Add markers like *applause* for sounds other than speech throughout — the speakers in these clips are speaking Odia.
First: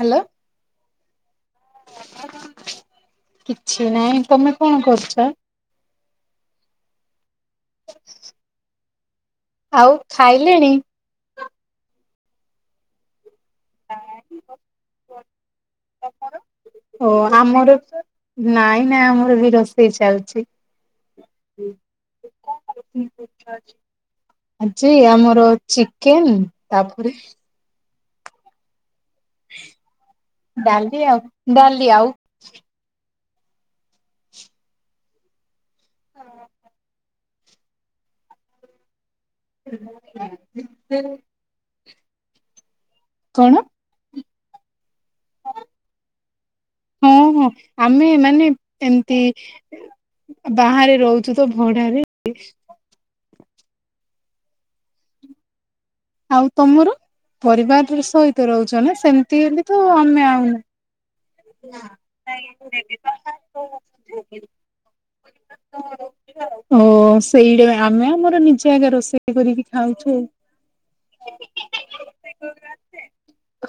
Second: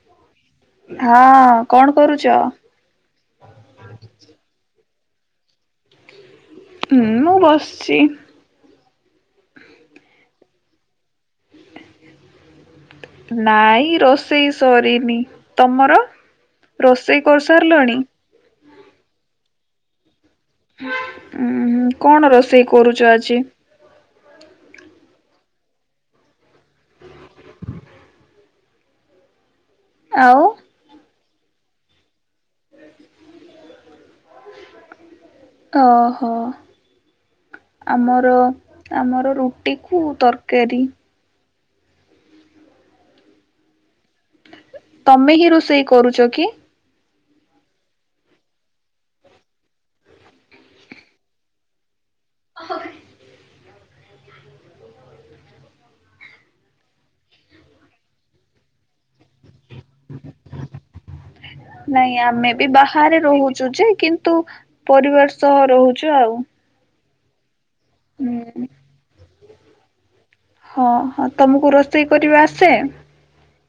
ହାଲୋ। ହଁ କଣ କରୁଚ? କିଛି ନାଇଁ ତମେ କଣ କରୁଛ? ହୁଁ ମୁଁ ବସଚି। ଆଉ ଖାଇଲେଣି? ନାଇଁ ରୋଷେଇ ସରିନି ତମର ଓ ରୋଷେଇ ଆମର କରିସାରିଲଣି? ନାଇଁ ନାଇଁ ଆମର ବି ରୋଷେଇ ଚାଲଛି। ଉଁହୁଁ କଣ ରୋଷେଇ କରୁଚ ଆଜି? ଆଜି ଆମର ଚିକେନ ତାପରେ ଆଉ ଡାଲି ଆଉ ଡାଲି ଆଉ ଓହୋ ଆମର ଆମର ରୁ ଟିକୁୁ ତରକାରୀ। କଣ? ତମେ ହିଁ ରୋଷେଇ କରୁଚ କି? ହଁ ହଁ ଆମେମାନେ ଏମତି ବାହାରେ ରହୁଚୁ ତ ଭଡାରେ। ଓହୋ। ଆଉ ତମର ପରିବାର ସହିତ ରହୁଚ ନା ସେମତି ହେଲେ ତ ଆମେ ଆଉ ନାଇଁ ଆମେ ବି ବାହାରେ ରହୁଚୁ ଯେ କିନ୍ତୁ ପରିବାର ସହ ରହୁଚୁ ଆଉ। ଓ ସେଇଟା ଆମେ ଆମର ହୁଁ ନିଜେ ଆଗେ ରୋଷେଇ କରିକି ଖାଉଛୁ ଆଉ। ହଁ ହଁ ତୁମକୁ ରୋଷେଇ କରିବା ଆସେ।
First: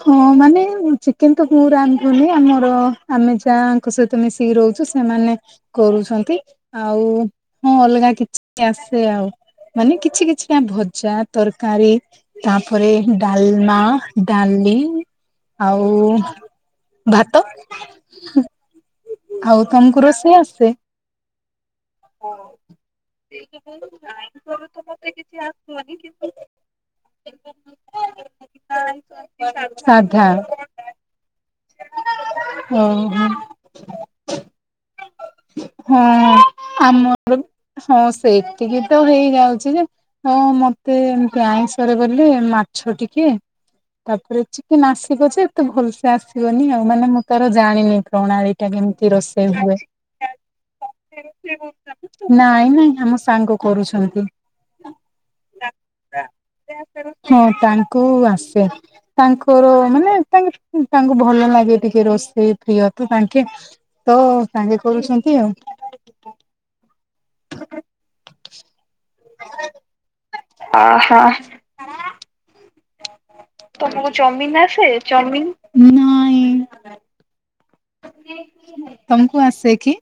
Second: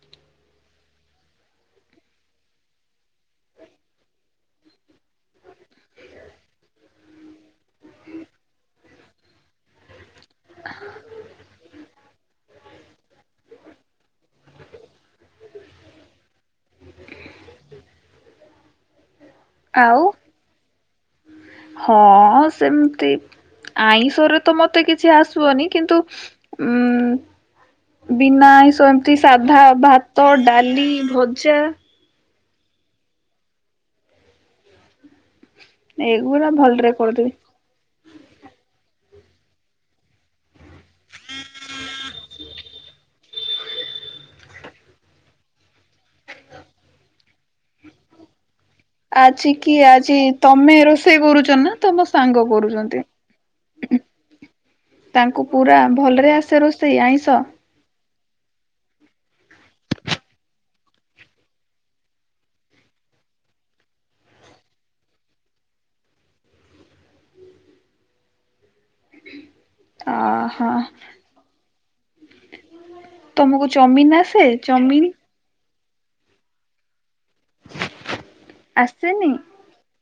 ହଁ ମାନେ ଚିକେନ ତ ତୁ ରାନ୍ଧୁନୁ ଆମ ର ଆମେ ଯାହାଙ୍କ ସହିତ ମିଶିକି ରହୁଚୁ ସେମାନେ କରୁଛନ୍ତି ଆଉ ହଁ ଅଲଗା କିଛି ଆସେ ଆଉ। ମାନେ କିଛି କିଛିଟା ଭଜା ତରକାରୀ ତାପରେ ଡାଲମା ଡାଲି ଆଉ ଭା ଆଉ ତମକୁ ରୋଷେଇ ଆସେ। *inaudible* ହଁ ସେମତି ଆଇଁଷରେ ତ ମତେ କିଛି ଆସିବନି କିନ୍ତୁ ଉଁ ବିନା ଆଇଁଷ ଏମତି ସାଧା, ସାଧା ଭାତ, ଡାଲି, ଭ ଜା ଓହୋ। ହଁ ଏଗୁୁରା ଭଲରେ ଆମର କରିଦେବି। ହଁ ସେତିକି ତ ହେଇଯାଉଚି ଯେ ହଁ ମତେ ଏମତି ଆଇଁଷରେ ଗଲେ ମାଛ ଟିକେ ତାପରେ ଚିକେନ୍ ଆସିବ ଯେ ଏତେ ଭଲସେ ଆସିବ ବନି ଆଉ ମାନେ ମୁଁ ତାର ଜାଣିନି ପ୍ରଣାଳୀଟା କେମ ଆଜି ରୋଷେଇ କି ହୁଏ ଆଜି ତମେ ରୋଷେଇ କରୁଛ ନା ତମ ସାଙ୍ଗ ନାଇଁ ନାଇଁ କରୁଛନ୍ତି ଆମ ସାଙ୍ଗ। କରୁଛନ୍ତି। ତାଙ୍କୁ ପୁରା ଭଲରେ ଆସେ ରୋଷେଇ ଆଇଁଷ? କୁ ଆସେ ତାଙ୍କର ମାନେ ତାଙ୍କ ଭଲ ଲାଗେ ଟିକେ ରୋଷେଇ ପ୍ରିୟ ତ ତାଙ୍କେ ତ ସାଙ୍ଗେ କରୁଛନ୍ତି ଆଉ। *inaudible* ଅହୋ ଓ ହୋ। ତମକୁ ଚଉମିନ ଆସେ ଚଉମିନ୍ ହଁ। ଆସେନି ତମକୁ ଆସେ କି?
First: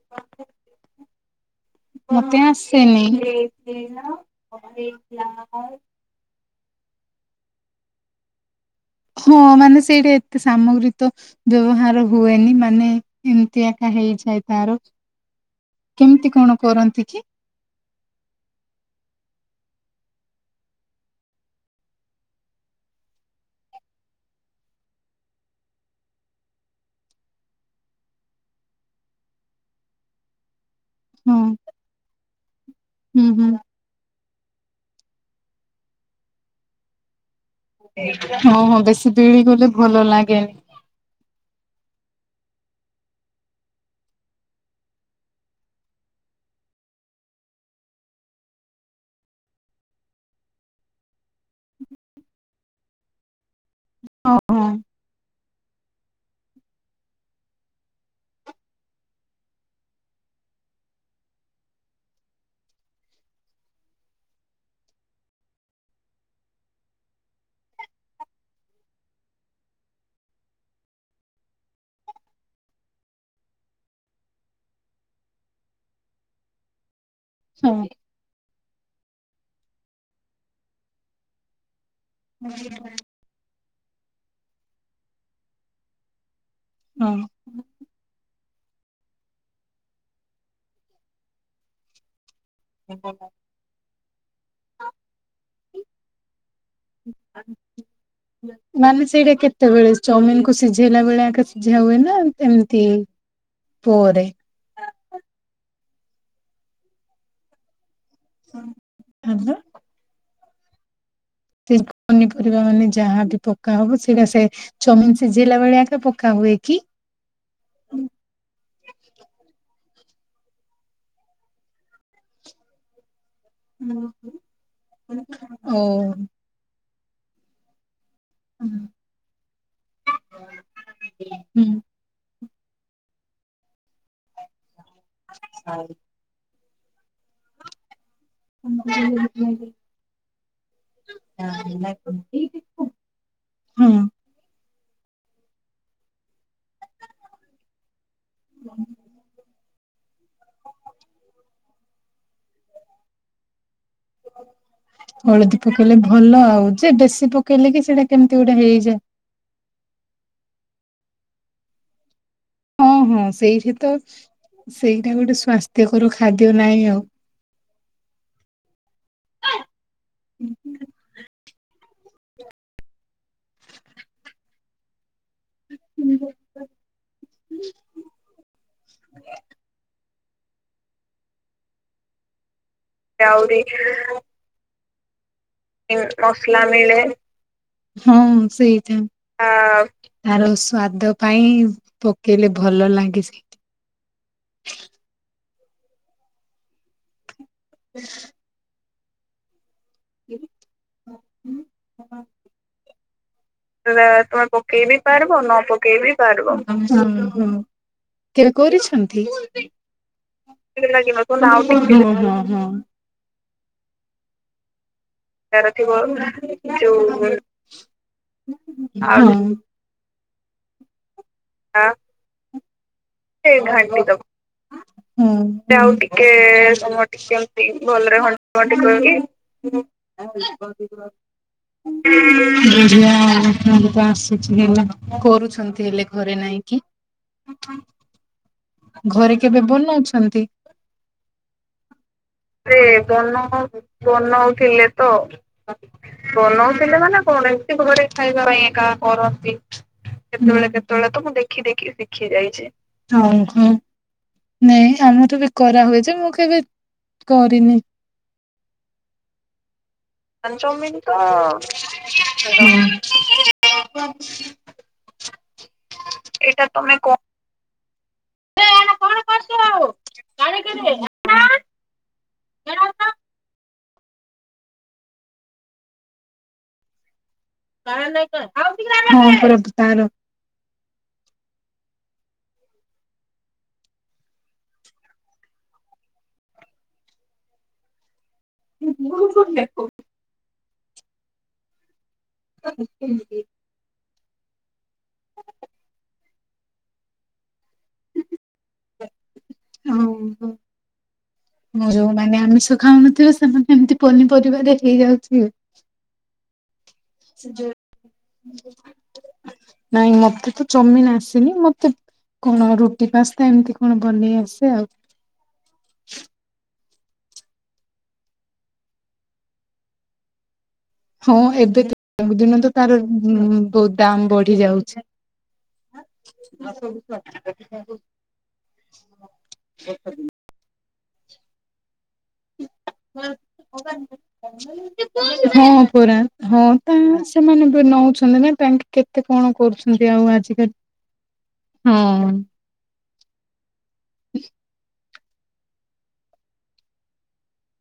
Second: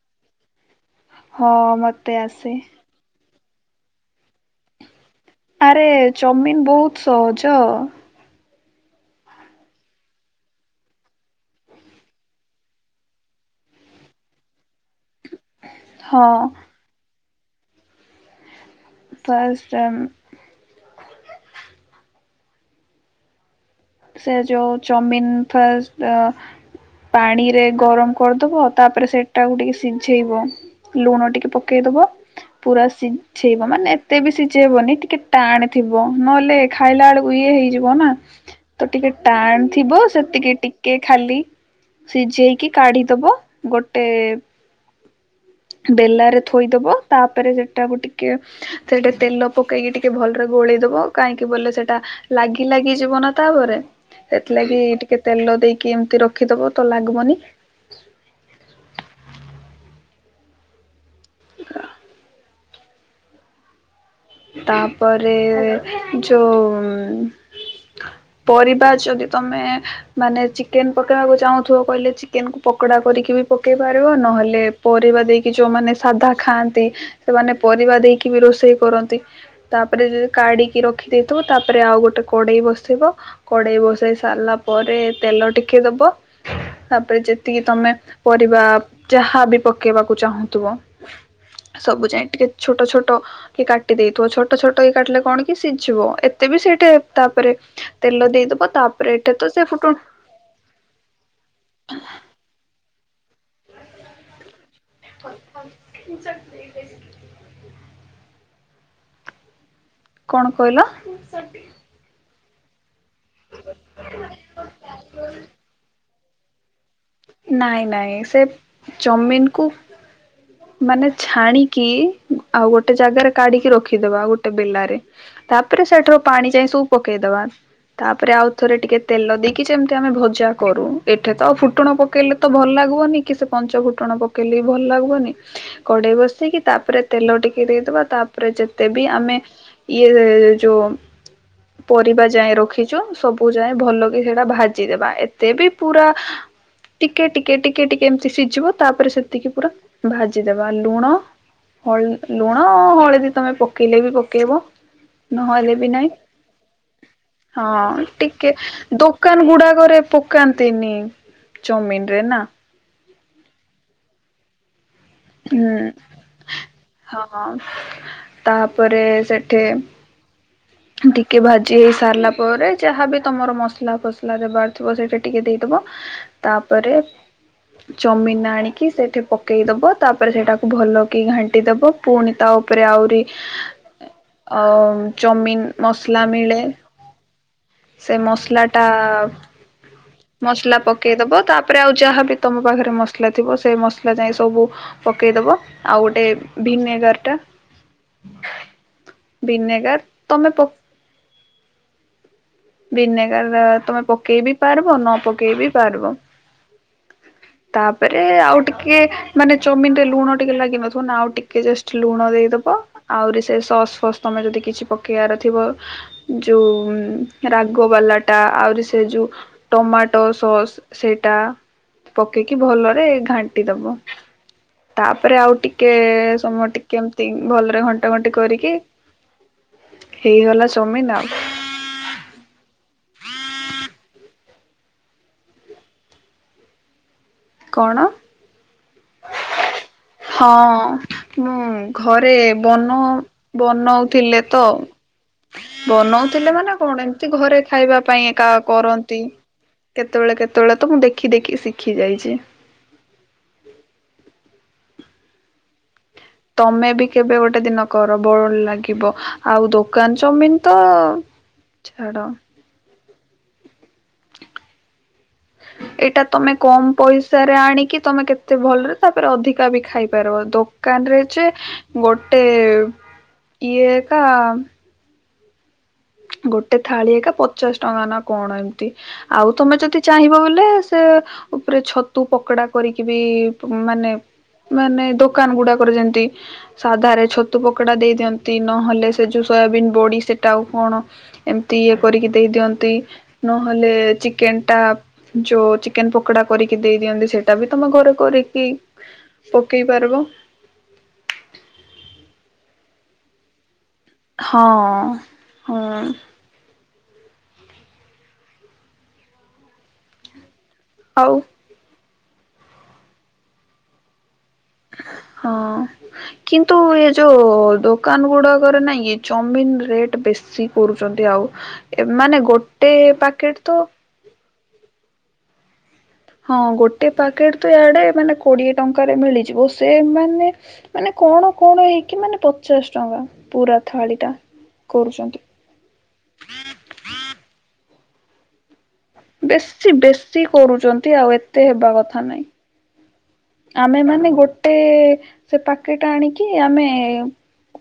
ହଁ ମତେ ଆସେ ଆସେନି କି ଆରେ ଚଉମିନ ବହୁତ୍ ସହଜ। ହଁ ମାନେ ସେଇଟା ଏତେ ସାମଗ୍ରୀ ତ ବ୍ୟବହାର ହୁଏନି ମାନେ ଏମିତି ଏକା ହେଇଯାଏ ତାର। ହଁ କେମିତି କଣ କରନ୍ତି କି? ଫାଷ୍ଟ ଆ ସେ ଯୋଉ ଚଉମିନ୍ ଫାଷ୍ଟ୍ ଆ ପାଣିରେ ଗରମ କରିଦବ ତାପରେ ସେଟାକୁ ଟିକେ ସିଝେଇବ। ଲୁଣ ହଁ ଟିକେ ପକେଇଦବ ପୁରା ହୁଁ ହୁଁ। ସିଝେଇବ ମାନେ ଏତେ ବି ସିଝେଇବନି ଟିକେ ଟାଣେ ଥିବ ନହେଲେ ଖାଇଲା ବେଳକୁ ଇଏ ହେଇଯିବ ନା। ହଁ ହଁ ତ ଟିକେ ବେଶୀ ବିଳି ଟାଣ ଗଲେ ଥିବ ଭଲ ଲାଗେନି। ସେତିକି ଟି ଟିକେ ଖାଲି ସିଝେଇକି କାଢି଼ଦବ ଗୋଟେ ଗୋଟେ ବେଲା ରେ ଥୋଇଦବ ତାପରେ ସେଟାକୁ ଟିକେ ସେଟା ତେଲ ପକେଇକି ଟିକେ ଭଲରେ ଗୋଳେଇଦବ କାହିଁକି ବୋଲେ ସେଟା ଲାଗି ଲାଗି ଯିବ ନା ତାପରେ। ହଁ ସେଥିଲାଗି ଟିକେ ତେଲ ଦେଇକି ଏମିତି ରଖିଦବ ତ ଲାଗିବନି। ତାପରେ ଯୋଉ ପରିବା ଯଦି ତମେ ମାନେ ଚିକେନ୍ ପକେଇବାକୁ ଚାହୁଁଥିବ କହିଲେ ଚିକେନ୍ ପକୋଡା କରିକି ବି ପକେଇ ପାରିବ ନହେଲେ ପରିବା ଦେଇକି ଯୋଉମାନେ ସାଧା ଖାଆନ୍ତି ସେମାନେ ହଁ। ପରିବା ଦେଇକି ବି ରୋଷେଇ କରନ୍ତି। ତାପରେ ଯଦି କାଢି଼କି ରଖିଦେଇଥିବ ତାପରେ ଆଉ ଗୋଟେ କଡ଼େଇ ବସିବ। କଡେଇ ବସେଇ ସାରିଲା ପରେ ତେଲ ଟିକେ ଦବ ତାପରେ ଯେ ହଁ ଯେତିକି ତମେ ପରିବା ଯାହା ବି ପକେଇବାକୁ ଚାହୁଁଥିବ। ସବୁ ଯାଏ ଟିକେ ଛୋଟ ଛୋଟ ହଁ। କି କା ଛୋଟ ଛୋଟ ହେଇ କାଟିଲେ କଣ କି ସିଝିବ ଏତେ ବି ସେଇଠେ ତାପରେ ତେଲ ଦେଇଦବ ମାନେ ତାପରେ ଏଠି ସେଇଟା ତ ସେ କେତେବେଳେ ଫୁଟଣ ଚାଉମିନ୍ କୁ ସିଝେଇଲା ବେଳେ *unintelligible* ସିଝା ହୁଏ ନା। ଏମିତି ପୁଅରେ। *unintelligible* ହ୍ୟାଲୋ। କଣ କହିଲ? *unintelligible* ପନିପରିବା ମାନେ ଯାହାବି ପକା ହବ ସେଇଟା ସେ ଚଉମିନ ସିଝେଇଲା ବେଳେଆ ପକା ହୁଏ କି? ନାଇଁ ନାଇଁ ସେ ଚମିନ୍ କୁ ମାନେ ଛାଣିକି ଆଉ ଗୋଟେ ଜାଗାରେ କାଢି଼କି ରଖିଦବା ଗୋଟେ ବେଲାରେ ଓ ତାପରେ ସେଠାରୁ ପାଣି ଯାଇ ସବୁ ପକେଇଦବା। ତାପରେ ଆଉ ଥରେ ଟିକେ ତେଲ ଦେଇକି ଯେମିତି ଆମେ ଭଜା କରୁ ଏଠେ ତ ଆଉ ହୁଁ। ଫୁଟୁଣ ପକେଇଲେ ତ ଭଲ ଲାଗିବନି କି ସେ ପଞ୍ଚ ଫୁଟଣ ପକେଇଲେ ବି ଭଲ ଲାଗିବନି କଡେଇ ବସେଇିକ ତାପରେ ତେଲ ଟିକେ ଦେଇଦବା ତାପରେ ଯେତେ ବି ଆମେ ଇଏ ଯୋଉ ପରିବା ଯାଏଁ ରଖିଛୁ ସବୁ ଯାଏଁ ହଁ ଭଲ କି ସେଟା ଭାଜି ଦେବା ଏତେ ବି ପୁରା ଟିକେ ଟିକେ ଟିକେ ଟିକେ ଏମିତି ସିଝିବ ତାପରେ ସେତିକି ପୁରା ଭାଜିଦବା ଲୁଣ ହଳ ଲୁଣ ହଳଦୀ ତମେ ପକେଇଲେ ବି କେବ ହଳଦୀ ନହେଲେ ବି ପକେଇଲେ ନାଇଁ ଭଲ ଆଉ ଯେ ବେଶୀ ପକେଇଲେ କି ସେଇଟା ହଁ କେମିତି ଟିକେ। ଗୋଟେ ହେଇଯାଏ। କାନ ଗୁଡାକରେ ପକାନ୍ତିନି ଚମିନ ରେ ନା। ହଁ ହଁ ସେଇଠି ତ ସେଇଟା ଗୋଟେ ହୁଁ ସ୍ଵାସ୍ଥ୍ୟକର ଖାଦ୍ୟ ନାହିଁ ଆଉ। ହଁ ତାପରେ ସେଠି ଟିକେ ଭାଜି ହେଇ ସାରିଲା ପରେ ଯାହାବି ତମର ମସଲା ଫସ ଲାରେ ବାରଥିବ ସେଇଟା ଟିକେ ଦେଇଦବ ତାପରେ ଚଅମିିନ ଆଣିକି ସେଇଠି ପକେଇଦବ। ତାପରେ ସେଟାକୁ ଭଲ କି ଘାଣ୍ଟି ଦବ ପୁଣି ତା ଉପରେ ଆହୁରି ଆ ଚଉମିନ ମସଲା ମିଳେ। ସେ ହଁ ମସଲା ଟା ସେଇଟା। ଆ ତାର ମସଲା ସ୍ଵାଦ ପକେଇଦବ ପାଇଁ ତାପରେ ଆଉ ଯାହାବି ପକେଇଲେ ତମ ଭଲ ପାଖରେ ଲାଗେ ମସଲା ଥିବ ସେ ମସଲା ଯାଇ ସବୁ ପକେଇଦବ ଆଉ ଗୋଟେ ଭିନେଗାର ଟା *inaudible* ଭିନେଗାର ତମେ ପ ଭିନେଗାର ତମେ ପକେଇ ବି ପାରବ ନ ପକେଇ ବି ପାରବ। ତାପରେ କେବେ ଆଉ ଟିକେ କରିଛନ୍ତି? ମାନେ ଚଉମିନରେ ଲୁଣ ଟିକେ ଲାଗି ନଥିବ ନା ହଁ ଆଉ ଟିକେ ଜଷ୍ଟ ଲୁଣ ହଁ ହଁ। ଦେଇଦବ। ଆହୁରି ସେ ସସ୍ ଫସ୍ ତମେ ଯଦି କିଛି ପ ଇଆର ଥିବ ଯୋଉ ରାଗବାଲା ଟା ଆହୁରି ସେ ଯୋଉ ଆଉ ଟମାଟୋ ସସ୍ ସେଟା ପକେଇକି ଭଲରେ ଘାଣ୍ଟି ଦବ। ହୁଁ ଆଉ ଟିକେ ସମୟ ଟିକେ ସମ ଟ ଏମତି କେମତି ଘଣ୍ଟା ଭଲରେ ଘଣ୍ଟି *unintelligible* କରିକି ହେଇଗଲା ଚମିନ ଆଉ *unintelligible* କିଛି ହେଲା କରୁଛନ୍ତି ହେଲେ ଘରେ ନାହିଁ କି। କଣ? ଘରେ କେବେ ବନଉଛନ୍ତି? ହଁ ମୁଁ ଘରେ ସେ ବନ ବନଉ ବନଉଥିଲେ ତ ବନଉଥିଲେ ମାନେ କଣ ଏମିତି ଘରେ ଖାଇବା ପାଇଁ ଏକା କରନ୍ତି। କେତେବେଳେ କେତେବେଳେ ତ ମୁଁ ଦେଖି ଦେଖି ଶିଖି ଯାଇଛି। ହଁ ହୁଁ। ନାଇଁ ଆମଠୁ ବି କରାହୁଯେ ମୁଁ କେବେ ତମେ ବି କେବେ ଗୋଟେ କରିନି। ଦିନ କର ବଳ ଲାଗିବ ଆଉ ଦୋ କାନ୍ ଚାଉମିନ୍ ତ ଛାଡ଼। ହଁ। ଏଇଟା ତମେ କମ ପଇସାରେ ଆଣିକି ତମେ କେତେ ଭଲରେ ତାପରେ ଅଧିକା ବି ହଁ ଖାଇପାରିବ କାନ ରହିଛି ଗୋଟେ ଇଏ ଏକା ଗୋଟେ ଥାଳି ଏକ ପ ପଚାଶ ଟଙ୍କା ନା କଣ ଏମିତି ଆଉ ପରା ତମେ ଯଦି ତାର ଚାହିଁବ ବୋଲେ ସେ ଉପରେ ଛତୁ ପକଡା କରିକି ବି ମାନେ ମାନେ ଦୋକାନ ଗୁଡାକରେ ଯେମତି ସାଧାରେ ଛତୁ ପକୋଡା ଦେଇ ଦିଅନ୍ତି। ଦ ନହେଲେ ସେ ଯେଉଁ ସୋୟାବିନ୍ ବୋଡ଼ି ସେଇଟା ଆଉ କଣ? ଏମିତି ଇଏ କରିକି ଦେଇ ଦିଅନ୍ତି। ନହେଲେ ଚିକେନ୍ ଟା ଯୋଉ ଚିକେନ୍ ପ କଡ଼ା କରିକି ଦେଇ ଦିଅନ୍ତି। ସେଇଟା ବି ତମ ଘରେ କରିକି ପକେଇ ପାରିବ ଓହୋ। ଯୋଉମାନେ ଆମିଷ ଖାଉନଥିବେ ସେମାନେ ଏମିତି ହଁ ପନିପରିବାରେ ହେଇଯାଉଥିବେ। ଉଁ ନାଇଁ ମତେ ତ ଚମିନ୍ ଆଉ ଆସେନି। ମତେ କଣ ରୁଟି ପାସ୍ତା ଏମିତି କଣ ବନେଇ ଆସେ ଆଉ। ହଁ। କିନ୍ତୁ ଏ ଯୋଉ ଦୋକାନ ଗୁଡ଼ାକରେ ନାଇକି ଚମିନ୍ ରେଟ୍ ବେଶୀ। କରୁଛନ୍ତି ହଁ ଆଉ। ଏବେ ମାନେ ଗୋଟେ ପ୍ୟାକେଟ ତ ଦାମ୍ ବଢି଼ ଯାଉଛି। ହଁ ଗୋଟେ ପାକେଟ ତ ଇଆଡ଼େ ମାନେ କୋଡି଼ଏ ଟଙ୍କାରେ ମିଳିଯିବ। ସେ ମାନେ ମାନେ କଣ କଣ ହେଇକି ମାନେ ପଚାଶ ଟଙ୍କା ପୁରା ଥାଳିଟା କରୁଛନ୍ତି। ହଁ ପରା। ହଁ ତା ସେମାନେ ବି ନଉଛନ୍ତି ନା ତାଙ୍କେ କେତେ କଣ ବେଶୀ କରୁଛନ୍ତି ଆଉ ବେଶୀ ଆଜିକାଲି କରୁଛନ୍ତି ଆଉ ଏତେ ହେବା ହଁ। କଥା ନାହିଁ। ଆମେ ମାନେ ଗୋଟେ ସେ ପାକେଟ ଆଣିକି ଆମେ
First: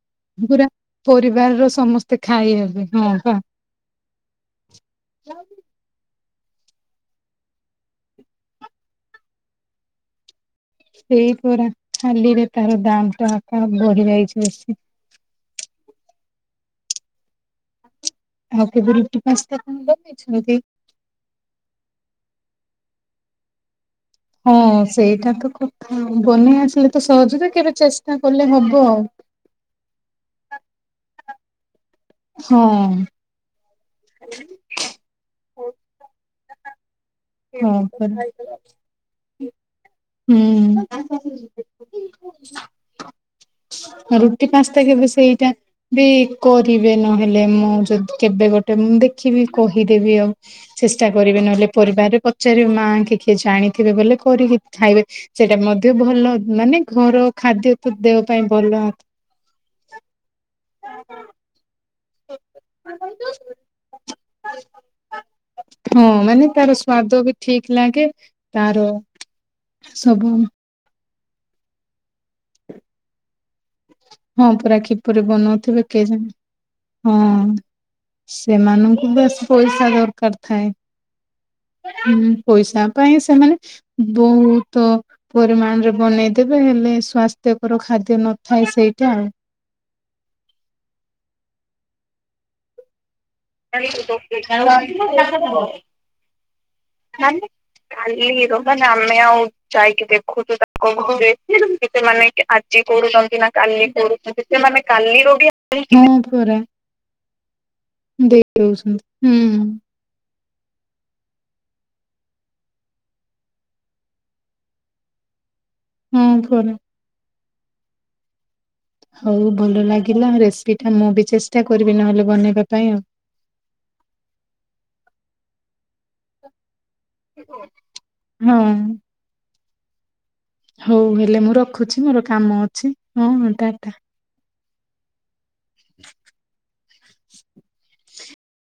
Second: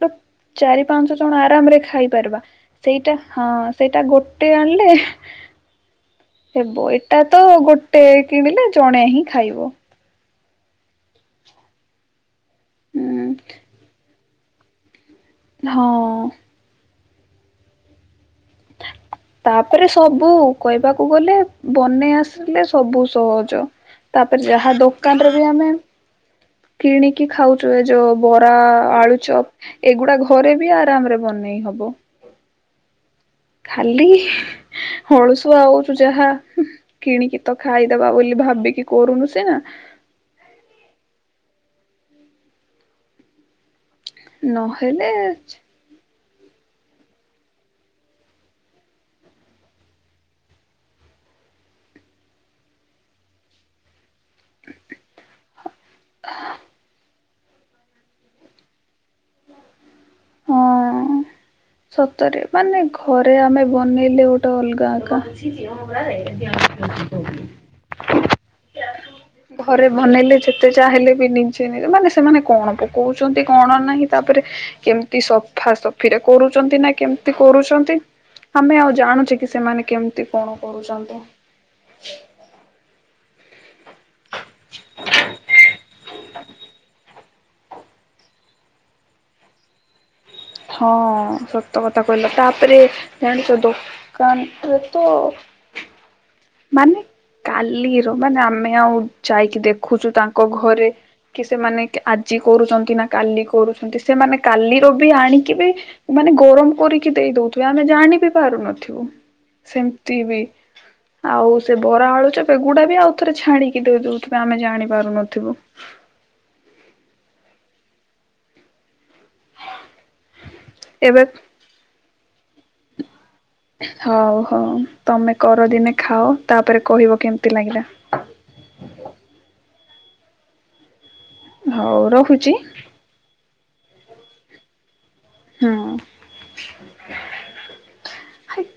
ଗୋଟେ ପୁରା ଚାରି ପାଞ୍ଚଶ ଜଣ ପରିବାରର ଆରାମ ରେ ସମସ୍ତେ ଖାଇପାରିବା। ଖାଇ ହେବେ ସେଇଟା ବା ହଁ। ସେଇଟା ଗୋଟେ ଆଣିଲେ ହେବ ଏଇଟା ତ ଗୋଟେ କିଣିଲେ ଜଣେ ହିଁ ଖାଇବ। ସେଇ ପରା ଖାଲିରେ ତାର ଦାମ୍ ହୁଁ ଟା ଆ ବଢି଼ ଯାଇଛି ବେଶୀ। ହଁ। ଆଉ କେବେ ରୁଟି ପାସ୍ତା କଣ ତାପରେ ସବୁ ବନେଇଛନ୍ତି? କହିବାକୁ ଗଲେ ବନେଇ ଆସିଲେ ସବୁ ସହଜ। ତାପରେ ହଁ ଯାହା ସେଇଟା ଦୋକାନରେ ବି ତ ଆମେ କଥା ବନେଇ ଆସିଲେ ତ କିଣିକି ସହଜ ଯେ କେବେ ଖାଉଛୁ ଏ ଯୋଉ ଚେଷ୍ଟା କଲେ ବରା ହବ ଆଉ। ଆଳୁ ଚପ୍। ଏଗୁଡ଼ା ଘରେ ବି ଆରାମ୍ ରେ ବନେଇ ହବ। ହଁ। ଖାଲି ହଳସୁଆ ଆଉଛୁ ଯାହା କିଣିକି ତ ହଁ ଖାଇଦବା ପରା। ବୋଲି ଭାବିକି କରୁନୁ ସିନା। ହୁଁ। ରୁଟି ପାସ୍ତା କେବେ ନହେଲେ ସେଇଟା ବି କରିବେ ନହେଲେ ମୁଁ ଯଦି କେବେ ଗୋଟେ ମୁଁ ଦେଖିବି କହିଦେବି ଆଉ। ଚେଷ୍ଟା କରିବେ ନହେଲେ ପରିବାରରେ ପଚାରିବେ ମାଆ ଆଙ୍କେ କିଏ ଜାଣିଥିବେ ବ କରିକି ଖାଇବେ। ସେଇଟା ମଧ୍ୟ ଭଲ ମାନେ ଘର ଖାଦ୍ୟ ତ ଦେହ ପାଇଁ ଭଲ। ହଁ। ସତରେ ମାନେ ଘରେ ଆମେ ବନେଇଲେ ଗୋଟେ ଅଲଗା ଆକା। ହଁ ମାନେ ତାର ସ୍ଵାଦ ବି ଠିକ୍ ଲାଗେ। ତାର ଘରେ ସବୁ ବନେଇଲେ ଯେତେ ଯାହା ହେଲେ ବି ନିଜେ ମାନେ ସେମାନେ କଣ ପକ କଉଛନ୍ତି କଣ ନାହିଁ? ତାପରେ ହଁ ପରା କେମିତି କିପରି ବନଉଥିବେ ସଫାସଫିରେ କେଜାଣି ନା କେମତି ହଁ। କରୁଛନ୍ତି ଆମେ ଆଉ ସେମାନଙ୍କୁ ବାସ୍ ଜାଣୁଛେ କି ସେମାନେ ପଇସା କେମିତି ଦରକାର କଣ ଥାଏ କରୁଛନ୍ତି? ହୁଁ ପଇସା ପାଇଁ ସେମାନେ ବହୁତ ପରିମାଣରେ ବନେଇଦେବେ ହେଲେ ସ୍ଵାସ୍ଥ୍ୟକର ଖାଦ୍ୟ ନ ଥାଉ ସେଇଟା ଆଉ। ହଁ ସତ କଥା କହିଲ। ତାପରେ ଜାଣିଛ ଦୋକାନରେ ତ ମାନେ କାଲିର ମାନେ ଆମେ ଆଉ ଯାଇକି ଦେଖୁଛୁ ତାଙ୍କ ଘରେ କି ସେମାନେ ଆଜି କରୁଛନ୍ତି ନା କାଲି କରୁଛନ୍ତି ସେମାନେ କାଲିରୁ ବି ଆଣିକି ବି ମାନେ ଗରମ କରିକି ଦେଇ ଦଉଥିବେ ଆମେ ଜାଣି ବି ଦେଇ ପାରୁନଥିବୁ ଦଉଛନ୍ତି ହୁଁ ସେମିତି ବି ଆଉ ସେ ବରା ଆଳୁ ଚପ ଏଗୁଡା ବି ଆଉ ଥରେ ଛାଣିକି ଦେଇ ଦଉଥିବେ ଆମେ ଜାଣି ପାରୁନଥିବୁ? ହୁଁ ପରେ ହଉ ଭଲ ଲାଗିଲା ରେସିପି ଟା ମୁଁ ଏବେ ବି ଚେଷ୍ଟା କରିବି ନହେଲେ ବନେଇବା ପାଇଁ ଆଉ ହଉ ହଉ ତମେ କରଦିନେ ଖାଅ ତାପରେ କହିବ କେମିତି ଲାଗିଲା? ହଁ। ହଉ ହେଲେ ମୁଁ ହଉ ରଖୁଛି ମୋର କାମ ରହୁଛି। ଅଛି ହଁ ଟା ଟା। ହୁଁ।